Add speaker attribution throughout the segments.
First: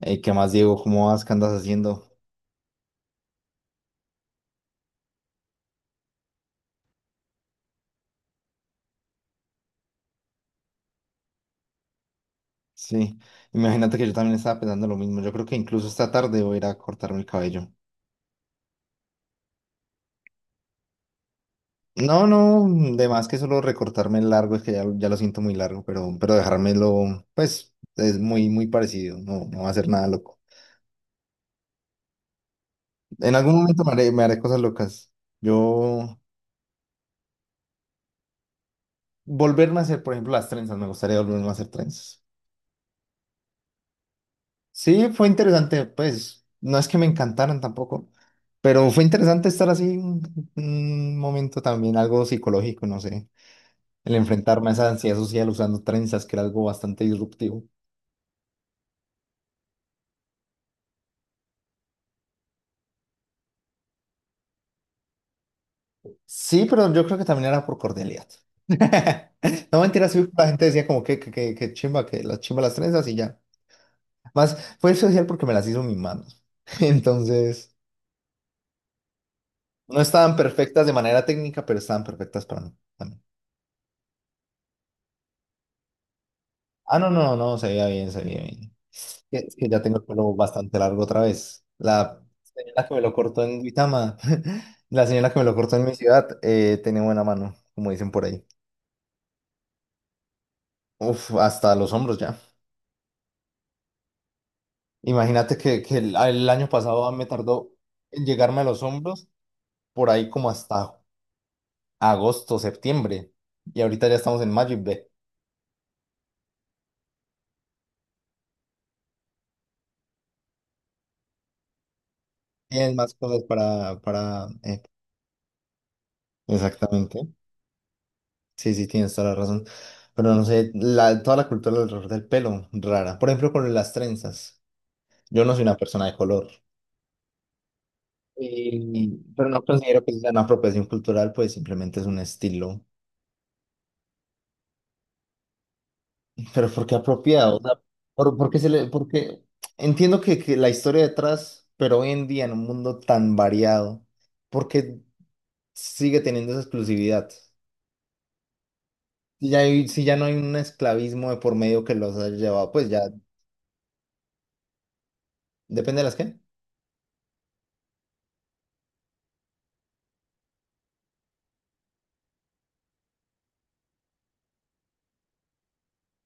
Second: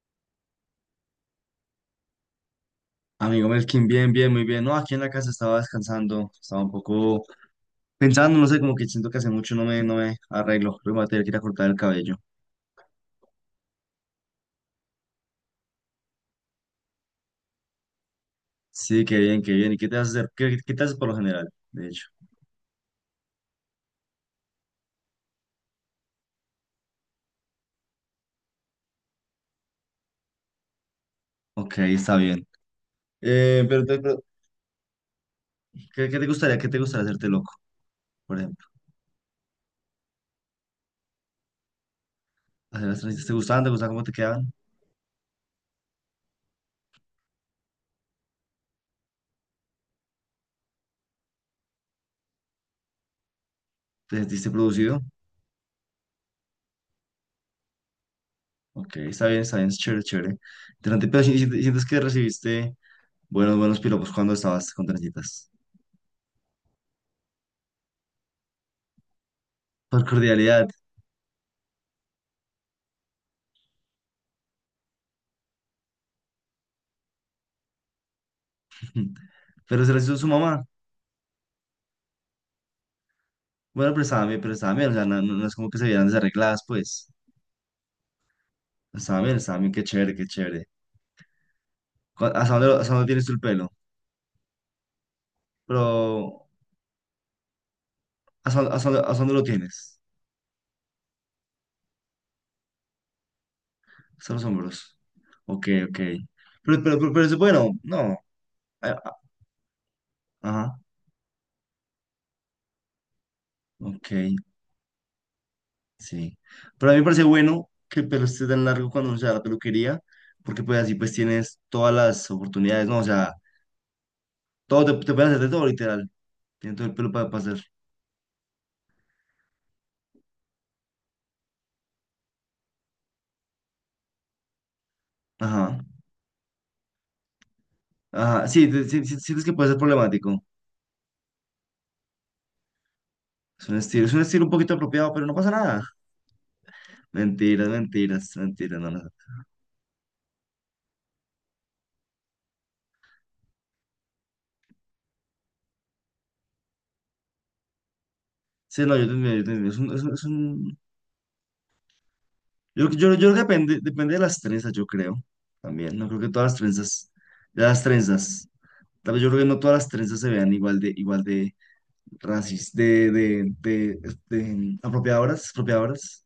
Speaker 1: Ey, ¿qué más, Diego? ¿Cómo vas? ¿Qué andas haciendo?
Speaker 2: Amigo Melkin, bien, bien, muy bien. No, aquí en la casa estaba descansando, estaba un poco pensando, no sé, como que siento que hace mucho no me arreglo. Luego me voy a tener que ir a cortar el cabello.
Speaker 1: Sí, imagínate que yo también estaba pensando lo mismo. Yo creo que incluso esta tarde voy a ir a cortarme el cabello.
Speaker 2: Sí, qué bien, qué bien. ¿Y qué te vas haces, qué te haces por lo general, de hecho?
Speaker 1: No, no, de más que solo recortarme el largo, es que ya lo siento muy largo, pero dejármelo, pues, es muy, muy parecido. No, no va a ser nada loco.
Speaker 2: Ok, está bien.
Speaker 1: En algún momento
Speaker 2: Pero,
Speaker 1: me haré, me
Speaker 2: pero,
Speaker 1: haré cosas locas. Yo,
Speaker 2: qué te gustaría hacerte loco, por ejemplo?
Speaker 1: volverme a hacer, por ejemplo, las trenzas, me gustaría volverme a hacer trenzas.
Speaker 2: ¿Hacer las transiciones? ¿Te gustaban? ¿Te gustaban cómo te quedaban?
Speaker 1: Sí, fue interesante, pues no es que me encantaran tampoco, pero fue interesante estar así un momento también, algo psicológico, no sé, el
Speaker 2: ¿Te sentiste
Speaker 1: enfrentarme a esa
Speaker 2: producido?
Speaker 1: ansiedad social usando trenzas, que era algo bastante disruptivo.
Speaker 2: Ok, está bien, es chévere, chévere. Interesante, pero sientes que recibiste buenos, buenos piropos cuando estabas con trencitas.
Speaker 1: Sí, pero yo creo que también era por cordialidad. No
Speaker 2: Por
Speaker 1: mentira, sí, la gente
Speaker 2: cordialidad.
Speaker 1: decía como que chimba, que las chimba las trenzas y ya. Más fue social porque me las hizo mis manos. Entonces,
Speaker 2: Pero se lo
Speaker 1: no
Speaker 2: hizo su
Speaker 1: estaban
Speaker 2: mamá.
Speaker 1: perfectas de manera técnica, pero estaban perfectas para mí también.
Speaker 2: Bueno, pero estaba bien, o sea, no es como que se vieran desarregladas,
Speaker 1: Ah,
Speaker 2: pues.
Speaker 1: no, no, no, se veía bien, se veía bien. Es
Speaker 2: Estaba
Speaker 1: que
Speaker 2: bien,
Speaker 1: ya
Speaker 2: qué
Speaker 1: tengo el
Speaker 2: chévere, qué
Speaker 1: pelo
Speaker 2: chévere.
Speaker 1: bastante largo otra vez. La
Speaker 2: ¿Hasta dónde,
Speaker 1: señora que
Speaker 2: hasta
Speaker 1: me
Speaker 2: dónde
Speaker 1: lo
Speaker 2: tienes tú el
Speaker 1: cortó en
Speaker 2: pelo?
Speaker 1: Duitama, la señora que me lo cortó en mi ciudad,
Speaker 2: Pero,
Speaker 1: tenía buena mano, como dicen por ahí.
Speaker 2: hasta dónde lo tienes?
Speaker 1: Uf, hasta los hombros ya.
Speaker 2: Hasta los hombros.
Speaker 1: Imagínate
Speaker 2: Ok,
Speaker 1: que
Speaker 2: ok.
Speaker 1: el año
Speaker 2: Pero, pero,
Speaker 1: pasado
Speaker 2: pero, pero
Speaker 1: me
Speaker 2: es
Speaker 1: tardó
Speaker 2: bueno, no.
Speaker 1: en llegarme a los
Speaker 2: a- a-
Speaker 1: hombros por ahí como
Speaker 2: Ajá,
Speaker 1: hasta agosto, septiembre. Y ahorita
Speaker 2: ok,
Speaker 1: ya estamos en mayo y ve.
Speaker 2: sí. Pero a mí me parece bueno que el pelo esté tan largo cuando uno se da la peluquería, porque pues así pues tienes todas las oportunidades,
Speaker 1: Tienes
Speaker 2: ¿no? O
Speaker 1: más
Speaker 2: sea,
Speaker 1: cosas
Speaker 2: todo te pueden hacer de todo, literal. Tienes todo el pelo
Speaker 1: exactamente.
Speaker 2: para pasar.
Speaker 1: Sí, sí, tienes toda la razón. Pero no sé, toda la cultura alrededor del pelo, rara. Por ejemplo, con las trenzas. Yo no soy
Speaker 2: Ajá.
Speaker 1: una persona de color,
Speaker 2: Ajá, sí, sí, sí, sientes
Speaker 1: pero
Speaker 2: que
Speaker 1: no
Speaker 2: puede ser
Speaker 1: considero que sea una
Speaker 2: problemático.
Speaker 1: apropiación cultural, pues simplemente es un estilo.
Speaker 2: Es un estilo un poquito apropiado, pero no pasa nada.
Speaker 1: Pero ¿por qué apropiado? O
Speaker 2: Mentiras,
Speaker 1: sea,
Speaker 2: mentiras, mentiras, no, no.
Speaker 1: porque entiendo que la historia detrás, pero hoy en día en un mundo tan variado, ¿por qué sigue teniendo esa exclusividad?
Speaker 2: Sí, no, yo te entiendo, yo
Speaker 1: Si
Speaker 2: te
Speaker 1: ya,
Speaker 2: entiendo. Es
Speaker 1: hay-
Speaker 2: un, es
Speaker 1: si
Speaker 2: un,
Speaker 1: ya no
Speaker 2: es
Speaker 1: hay un
Speaker 2: un-
Speaker 1: esclavismo de por medio que los haya llevado, pues ya
Speaker 2: Yo creo que depende, depende de las trenzas, yo creo. También,
Speaker 1: depende de
Speaker 2: no
Speaker 1: las
Speaker 2: creo que
Speaker 1: que.
Speaker 2: todas las trenzas, de las trenzas, tal vez yo creo que no todas las trenzas se vean igual de racis, de apropiadoras, apropiadoras.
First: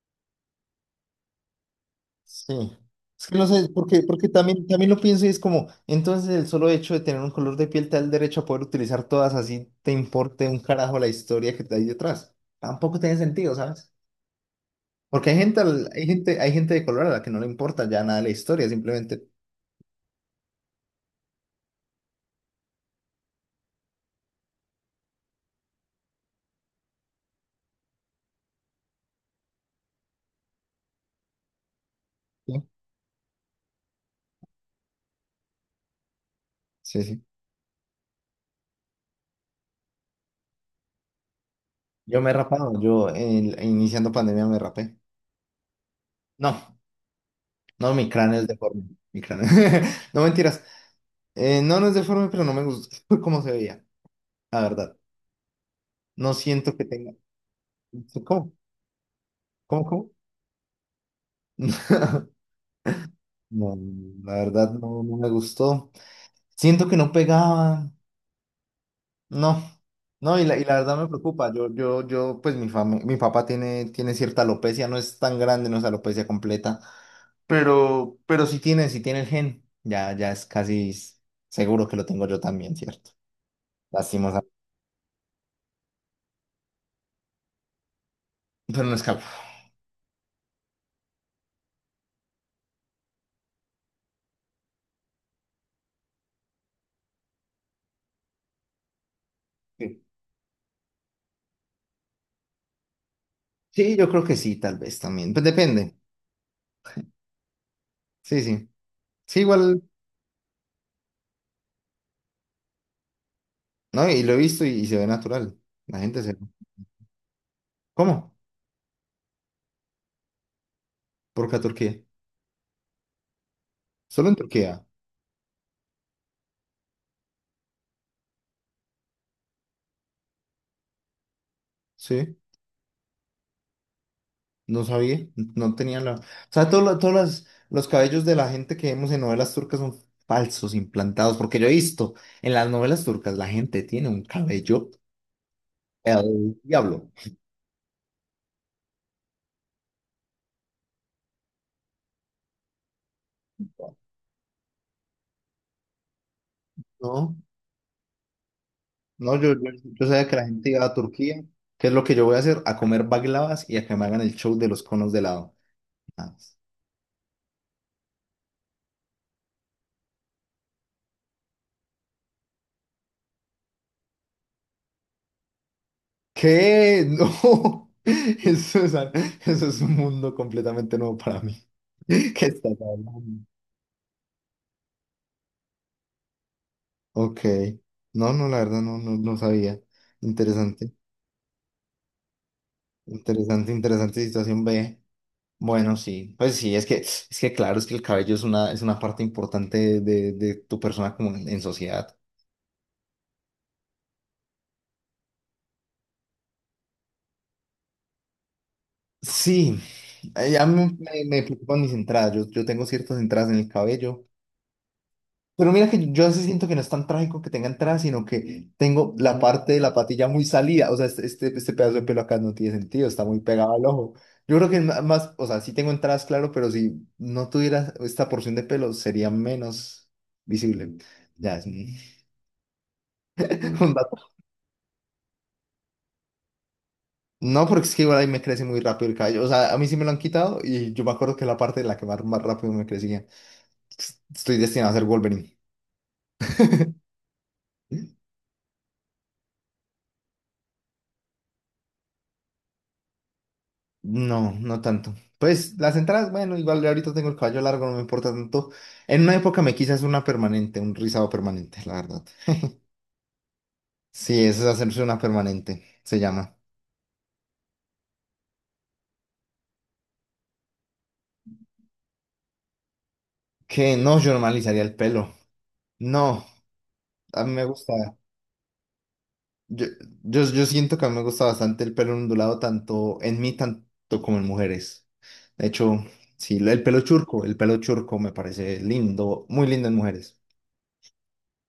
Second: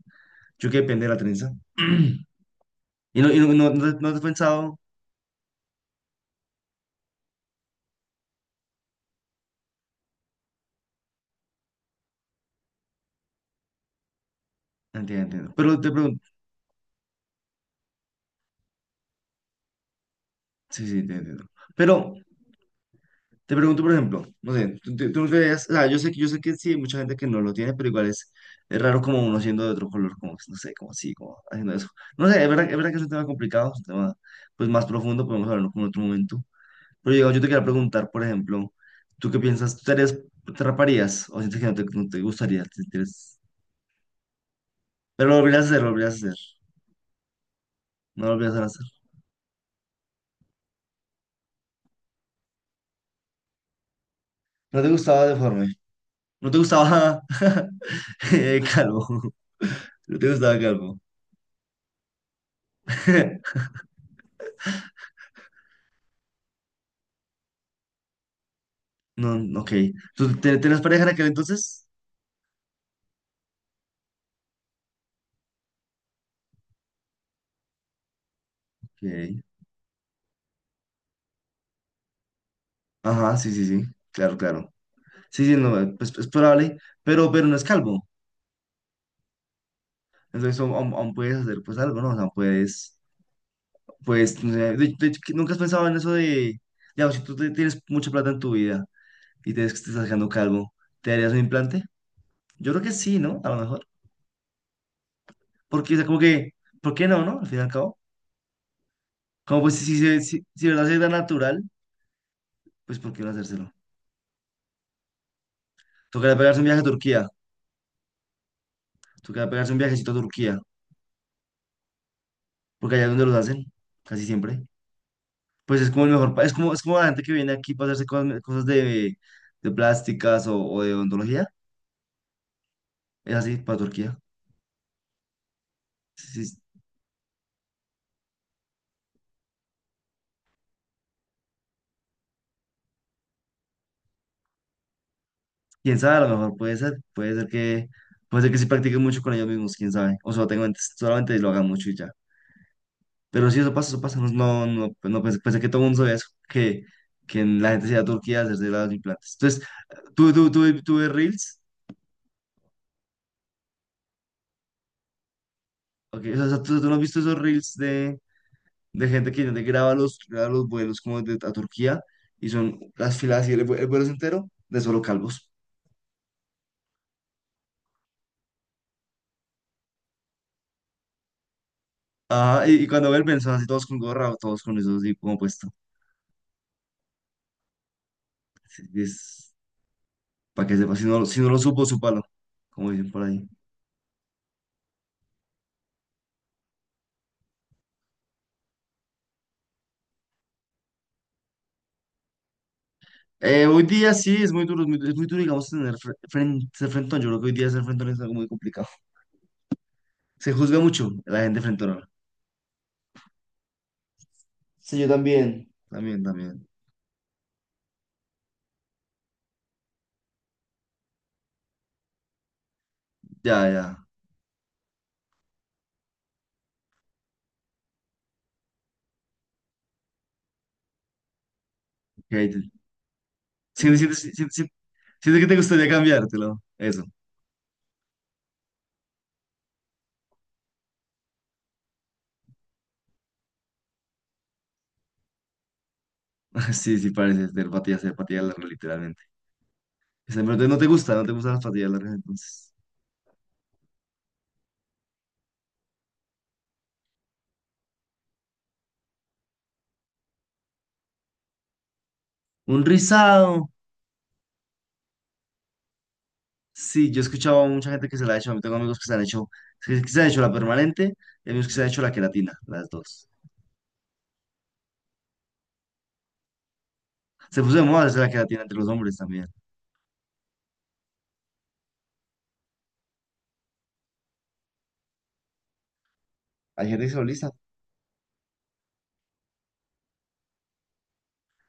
Speaker 2: Yo creo que depende de la trenza.
Speaker 1: Sí.
Speaker 2: Y
Speaker 1: Es
Speaker 2: no,
Speaker 1: que
Speaker 2: y
Speaker 1: no
Speaker 2: no,
Speaker 1: sé,
Speaker 2: no, no,
Speaker 1: porque,
Speaker 2: no has
Speaker 1: porque también,
Speaker 2: pensado.
Speaker 1: también lo pienso y es como, entonces el solo hecho de tener un color de piel te da el derecho a poder utilizar todas así, te importe un carajo la historia que hay detrás. Tampoco tiene sentido, ¿sabes? Porque hay
Speaker 2: Entiendo, entiendo.
Speaker 1: gente,
Speaker 2: Pero
Speaker 1: al-
Speaker 2: te pregunto,
Speaker 1: hay gente de color a la que no le importa ya nada la historia, simplemente.
Speaker 2: sí, sí, te entiendo. Pero te pregunto, por ejemplo, no sé, tú creías, o sea, yo sé que sí, hay mucha gente que no lo tiene, pero igual es raro como uno siendo de otro color, como, no sé, como así, como haciendo eso. No sé,
Speaker 1: Sí,
Speaker 2: es verdad que es un tema complicado, es un tema pues más profundo, podemos hablarlo como en otro momento.
Speaker 1: sí,
Speaker 2: Pero
Speaker 1: sí.
Speaker 2: digamos, yo te quería preguntar, por ejemplo, ¿tú qué piensas? ¿Tú te raparías? ¿O sientes que no
Speaker 1: Yo
Speaker 2: te
Speaker 1: me he
Speaker 2: gustaría?
Speaker 1: rapado, iniciando pandemia me rapé.
Speaker 2: Pero lo volverías a hacer, lo volverías a hacer,
Speaker 1: No, no, mi
Speaker 2: no lo
Speaker 1: cráneo es
Speaker 2: volverías a
Speaker 1: deforme.
Speaker 2: hacer.
Speaker 1: Mi cráneo. No mentiras. No, no es deforme, pero no me gusta cómo se veía, la
Speaker 2: No te
Speaker 1: verdad.
Speaker 2: gustaba deforme,
Speaker 1: No
Speaker 2: no te
Speaker 1: siento que tenga.
Speaker 2: gustaba
Speaker 1: ¿Cómo?
Speaker 2: calvo,
Speaker 1: ¿Cómo, cómo?
Speaker 2: no te gustaba calvo.
Speaker 1: No, la verdad no, no me gustó. Siento que no pegaba.
Speaker 2: No,
Speaker 1: No,
Speaker 2: ok. ¿Tú
Speaker 1: no, y la, y la
Speaker 2: tenías
Speaker 1: verdad
Speaker 2: pareja
Speaker 1: me
Speaker 2: en aquel
Speaker 1: preocupa. Yo,
Speaker 2: entonces?
Speaker 1: yo, yo, pues mi papá tiene cierta alopecia, no es tan grande, no es alopecia completa, pero sí tiene el
Speaker 2: Ok.
Speaker 1: gen. Ya es casi seguro que lo tengo yo también, ¿cierto?
Speaker 2: Ajá, sí, sí, sí. Claro,
Speaker 1: Lastimosa.
Speaker 2: claro. Sí, sí, no, pues es probable, pero no es calvo.
Speaker 1: Pero no escapa.
Speaker 2: Entonces aún puedes hacer pues algo, ¿no? O sea, puedes, pues, no sé, de hecho, que ¿nunca has pensado en eso de, digamos, si tienes mucha plata en tu vida y te ves que te
Speaker 1: Sí,
Speaker 2: estás quedando calvo, ¿te harías un implante? Yo creo que sí, ¿no? A lo mejor.
Speaker 1: sí, yo creo que sí, tal vez también. Pues
Speaker 2: Porque,
Speaker 1: depende.
Speaker 2: o sea, como que, ¿por qué no, no? Al fin y al cabo.
Speaker 1: Sí, sí. Sí,
Speaker 2: Como pues
Speaker 1: igual,
Speaker 2: si de verdad se da natural, pues ¿por qué no hacérselo?
Speaker 1: ¿no? Y lo he visto y se ve natural. La gente se.
Speaker 2: Tocaría pegarse un viaje a Turquía.
Speaker 1: ¿Cómo?
Speaker 2: Tocaría pegarse un viajecito a Turquía
Speaker 1: Porque a Turquía.
Speaker 2: porque allá es donde los hacen, casi
Speaker 1: Solo en
Speaker 2: siempre.
Speaker 1: Turquía.
Speaker 2: Pues es como el mejor, es como la gente que viene aquí para hacerse cosas, cosas de plásticas o de odontología,
Speaker 1: Sí.
Speaker 2: es así para Turquía.
Speaker 1: No sabía. No tenía la. O
Speaker 2: Sí, sí,
Speaker 1: sea, todos los cabellos de la gente que vemos en novelas turcas son falsos, implantados. Porque yo he visto en las novelas turcas la gente tiene un cabello.
Speaker 2: quién sabe, a lo mejor
Speaker 1: El diablo.
Speaker 2: puede ser que sí practiquen mucho con ellos mismos, quién sabe, o solo solamente lo hagan mucho y ya. Pero sí, eso pasa, no, no, no, pues no pensé, pensé que todo el mundo sabía eso,
Speaker 1: No,
Speaker 2: que la gente se iba a Turquía a hacerse los
Speaker 1: no,
Speaker 2: implantes.
Speaker 1: yo,
Speaker 2: Entonces,
Speaker 1: yo, yo sabía que la gente iba a
Speaker 2: tú ves
Speaker 1: Turquía.
Speaker 2: Reels,
Speaker 1: ¿Qué es lo que yo voy a hacer? A comer baglavas y a que me hagan el show de los conos de helado.
Speaker 2: ok,
Speaker 1: Nada
Speaker 2: o
Speaker 1: más.
Speaker 2: sea, tú no has visto esos Reels de gente que graba los vuelos como de, a Turquía y son las filas y el, el vuelo es entero de solo calvos.
Speaker 1: ¿Qué? No. Eso es un mundo completamente nuevo para mí. ¿Qué
Speaker 2: Ajá,
Speaker 1: estás
Speaker 2: y cuando
Speaker 1: hablando?
Speaker 2: vuelven son así todos con gorra, todos con eso así como puesto.
Speaker 1: Ok. No, no, la verdad no
Speaker 2: Es,
Speaker 1: sabía.
Speaker 2: para que
Speaker 1: Interesante,
Speaker 2: sepa, si no, si no lo supo, súpalo, como dicen por ahí.
Speaker 1: interesante, interesante situación B. Bueno, sí, pues sí, es que, claro, es que el cabello es una parte importante de tu persona como en sociedad.
Speaker 2: Hoy día sí, es muy duro, digamos, tener ser frentón. Yo creo que hoy día ser frentón es algo muy complicado.
Speaker 1: Sí,
Speaker 2: Se
Speaker 1: ya
Speaker 2: juzga
Speaker 1: me,
Speaker 2: mucho
Speaker 1: me-
Speaker 2: la
Speaker 1: me
Speaker 2: gente
Speaker 1: preocupan mis
Speaker 2: frentona.
Speaker 1: entradas. Yo tengo ciertas entradas en el cabello.
Speaker 2: Sí, yo
Speaker 1: Pero
Speaker 2: también.
Speaker 1: mira que
Speaker 2: También,
Speaker 1: yo sí siento
Speaker 2: también.
Speaker 1: que no es tan trágico que tenga entrada, sino que tengo la parte de la patilla muy salida. O sea, este pedazo de pelo acá no tiene sentido, está muy
Speaker 2: Ya,
Speaker 1: pegado al
Speaker 2: ya.
Speaker 1: ojo. Yo creo que más, o sea, sí tengo entradas, claro, pero si no tuviera esta porción de pelo, sería menos visible. Ya es un
Speaker 2: Ok,
Speaker 1: un
Speaker 2: sientes,
Speaker 1: dato.
Speaker 2: sientes, sientes que te gustaría cambiártelo. Eso.
Speaker 1: No, porque es que igual ahí me crece muy rápido el cabello. O sea, a mí sí me lo han quitado y yo me acuerdo que la parte de la que más rápido me crecía. Estoy destinado a ser Wolverine.
Speaker 2: Sí, sí, parece ser patillas largas, literalmente. O pero entonces no te gusta, no te gustan las patillas largas, entonces.
Speaker 1: No, no tanto. Pues las entradas, bueno, igual ahorita tengo el caballo largo, no me importa tanto. En una época me quise hacer una permanente, un rizado permanente, la verdad.
Speaker 2: Un rizado.
Speaker 1: Sí, eso es hacerse una permanente, se llama.
Speaker 2: Sí, yo he escuchado a mucha gente que se la ha hecho. A mí tengo amigos que se han hecho, que se han hecho la permanente y amigos que se han hecho la queratina, las dos.
Speaker 1: Que no, yo normalizaría el pelo. No, a mí
Speaker 2: Se
Speaker 1: me
Speaker 2: puso de
Speaker 1: gusta.
Speaker 2: moda hacer la queratina entre los hombres también.
Speaker 1: Yo, yo siento que a mí me gusta bastante el pelo ondulado, tanto en mí, tanto como en mujeres. De hecho, sí, el
Speaker 2: Hay
Speaker 1: pelo
Speaker 2: gente que se lo
Speaker 1: churco,
Speaker 2: lisa.
Speaker 1: el pelo churco me parece lindo, muy lindo en mujeres.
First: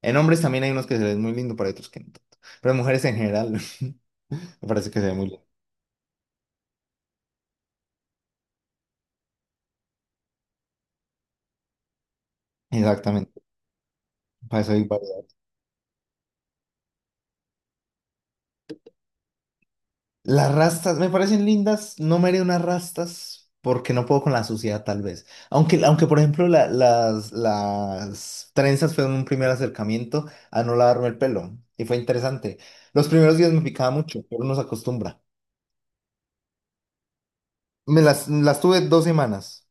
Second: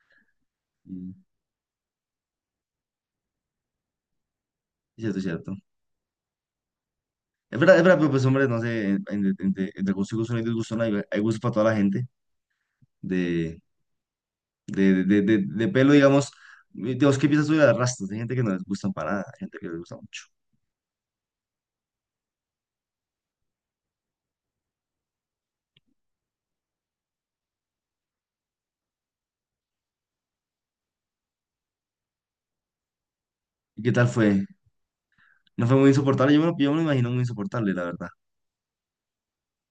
Speaker 1: En hombres también hay unos que se
Speaker 2: Y
Speaker 1: ven muy lindo, pero hay otros que no tanto. Pero en mujeres en general, me parece que se ve
Speaker 2: cierto,
Speaker 1: muy lindo.
Speaker 2: cierto. Es verdad, pero pues hombres, no sé, entre, entre gusto y gusto no hay disgusto, no hay, hay gusto para toda la gente.
Speaker 1: Exactamente,
Speaker 2: De,
Speaker 1: para eso hay variedad.
Speaker 2: de pelo, digamos. Dios, ¿qué piensas tú de las rastas? Hay gente que no les gustan para nada, hay gente que les gusta mucho.
Speaker 1: Las rastas me parecen lindas, no me haré unas rastas porque no puedo con la suciedad tal vez. Aunque por ejemplo, las trenzas fueron un primer acercamiento a no lavarme el pelo y fue interesante. Los primeros días me
Speaker 2: ¿Y
Speaker 1: picaba
Speaker 2: qué tal
Speaker 1: mucho, pero
Speaker 2: fue?
Speaker 1: uno se acostumbra.
Speaker 2: No fue muy insoportable, yo me, yo me lo imagino muy insoportable, la
Speaker 1: Me
Speaker 2: verdad.
Speaker 1: las tuve 2 semanas.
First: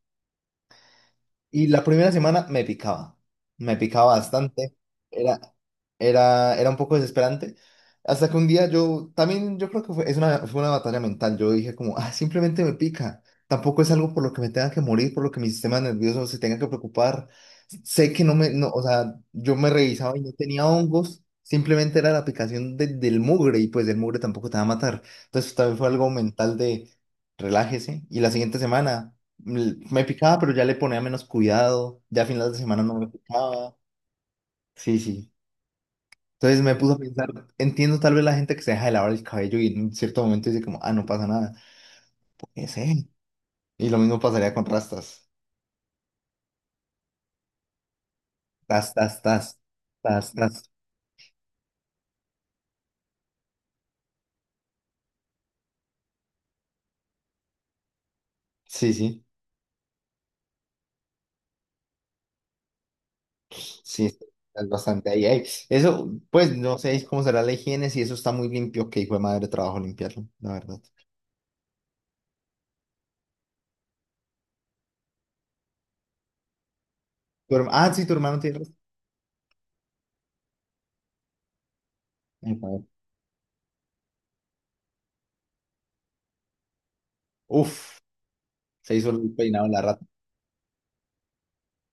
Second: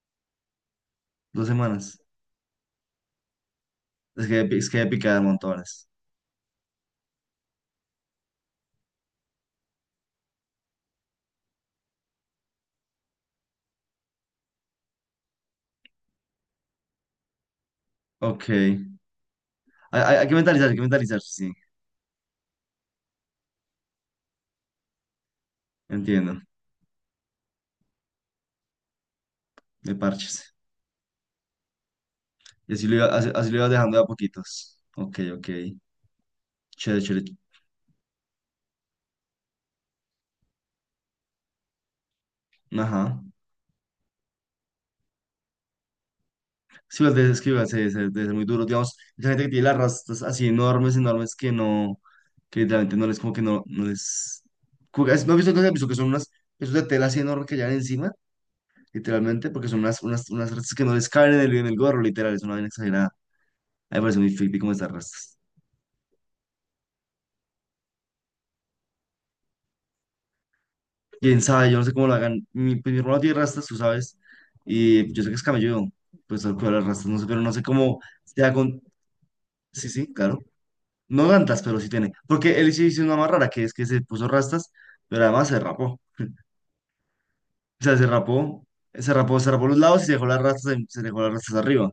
Speaker 2: Dos
Speaker 1: Y la
Speaker 2: semanas.
Speaker 1: primera semana me picaba
Speaker 2: Es
Speaker 1: bastante,
Speaker 2: que picada de
Speaker 1: era,
Speaker 2: montones.
Speaker 1: era un poco desesperante, hasta que un día también yo creo que fue, fue una batalla mental, yo dije como, ah, simplemente me pica, tampoco es algo por lo que me tenga que morir, por lo que mi sistema nervioso se tenga que preocupar, sé que no
Speaker 2: Ok.
Speaker 1: o
Speaker 2: Hay,
Speaker 1: sea, yo me revisaba y no tenía
Speaker 2: hay que mentalizar,
Speaker 1: hongos,
Speaker 2: sí.
Speaker 1: simplemente era la picación del mugre y pues el mugre tampoco te va a matar, entonces también fue algo
Speaker 2: Entiendo.
Speaker 1: mental de relájese. Y la siguiente semana
Speaker 2: De
Speaker 1: me picaba, pero
Speaker 2: parches.
Speaker 1: ya le ponía menos cuidado. Ya a finales de
Speaker 2: Y
Speaker 1: semana
Speaker 2: así
Speaker 1: no
Speaker 2: lo iba,
Speaker 1: me
Speaker 2: así, así lo ibas
Speaker 1: picaba.
Speaker 2: dejando de a poquitos.
Speaker 1: Sí,
Speaker 2: Ok,
Speaker 1: sí.
Speaker 2: ok.
Speaker 1: Entonces me puso a
Speaker 2: Chévere, chévere.
Speaker 1: pensar, entiendo tal vez la gente que se deja de lavar el cabello y en un cierto momento dice como, ah, no pasa nada. ¿Qué sé?
Speaker 2: Ajá.
Speaker 1: Y lo mismo pasaría con rastas.
Speaker 2: Sí, pues, es que igual debe ser muy duro.
Speaker 1: Tas,
Speaker 2: Digamos,
Speaker 1: tas,
Speaker 2: esa gente que
Speaker 1: tas.
Speaker 2: tiene las rastas
Speaker 1: Tas,
Speaker 2: así
Speaker 1: tas.
Speaker 2: enormes, enormes que no, que literalmente no les, como que no, no les. Como que- ¿No has visto que, has visto que son unas, esos de tela así enormes que llevan encima?
Speaker 1: Sí, sí.
Speaker 2: Literalmente, porque son unas, unas rastas que no les caben en el gorro, literal, es una vaina exagerada. A mí me
Speaker 1: Sí,
Speaker 2: parece muy creepy
Speaker 1: es
Speaker 2: como estas
Speaker 1: bastante ahí,
Speaker 2: rastas.
Speaker 1: ahí. Eso, pues no sé cómo será la higiene, si eso está muy limpio, que hijo de madre trabajo limpiarlo, la verdad.
Speaker 2: Quién sabe, yo no sé cómo lo hagan. Mi, pues, mi hermano tiene rastas, tú sabes, y yo sé que es camelludo, pues al cual las rastas, no sé, pero no sé
Speaker 1: Ah,
Speaker 2: cómo
Speaker 1: sí, tu hermano
Speaker 2: sea
Speaker 1: tiene rastas.
Speaker 2: con. Sí, sí, claro. No tantas, pero sí tiene.
Speaker 1: Ay,
Speaker 2: Porque él sí hizo una más rara, que es que se puso rastas, pero además se rapó. O sea,
Speaker 1: uf,
Speaker 2: se rapó,
Speaker 1: se hizo el
Speaker 2: se
Speaker 1: peinado
Speaker 2: rapó
Speaker 1: en
Speaker 2: los
Speaker 1: la
Speaker 2: lados
Speaker 1: rata.
Speaker 2: y se dejó las rastas, se dejó las rastas arriba.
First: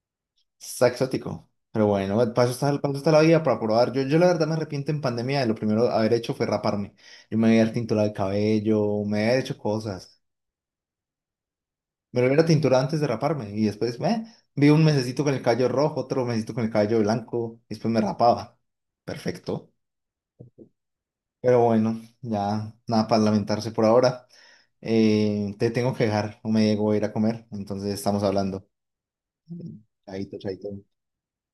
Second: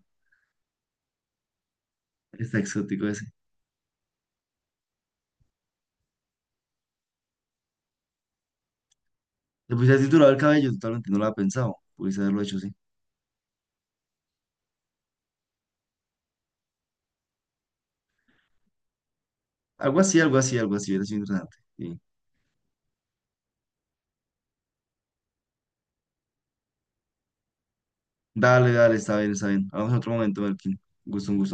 Speaker 1: Está exótico. Pero bueno,
Speaker 2: Está
Speaker 1: paso
Speaker 2: exótico
Speaker 1: está la
Speaker 2: ese.
Speaker 1: vida para probar. Yo la verdad me arrepiento en pandemia de lo primero que haber hecho fue raparme. Yo me había tinturado el cabello, me había hecho
Speaker 2: Le puse a
Speaker 1: cosas.
Speaker 2: titular el cabello, totalmente no lo había pensado. Pudiese
Speaker 1: Me lo
Speaker 2: haberlo
Speaker 1: hubiera
Speaker 2: hecho, sí.
Speaker 1: tinturado antes de raparme y después me vi un mesecito con el cabello rojo, otro mesecito con el cabello blanco y después me rapaba. Perfecto.
Speaker 2: Algo así, algo así, algo así, hubiera sido interesante.
Speaker 1: Pero
Speaker 2: Sí.
Speaker 1: bueno, ya nada para lamentarse por ahora. Te tengo que dejar, no me llego a ir a comer, entonces estamos hablando.
Speaker 2: Dale, dale, está bien, está bien. Hablamos en otro
Speaker 1: Chaito,
Speaker 2: momento,
Speaker 1: chaito.
Speaker 2: Melkin. Gusto, un gusto.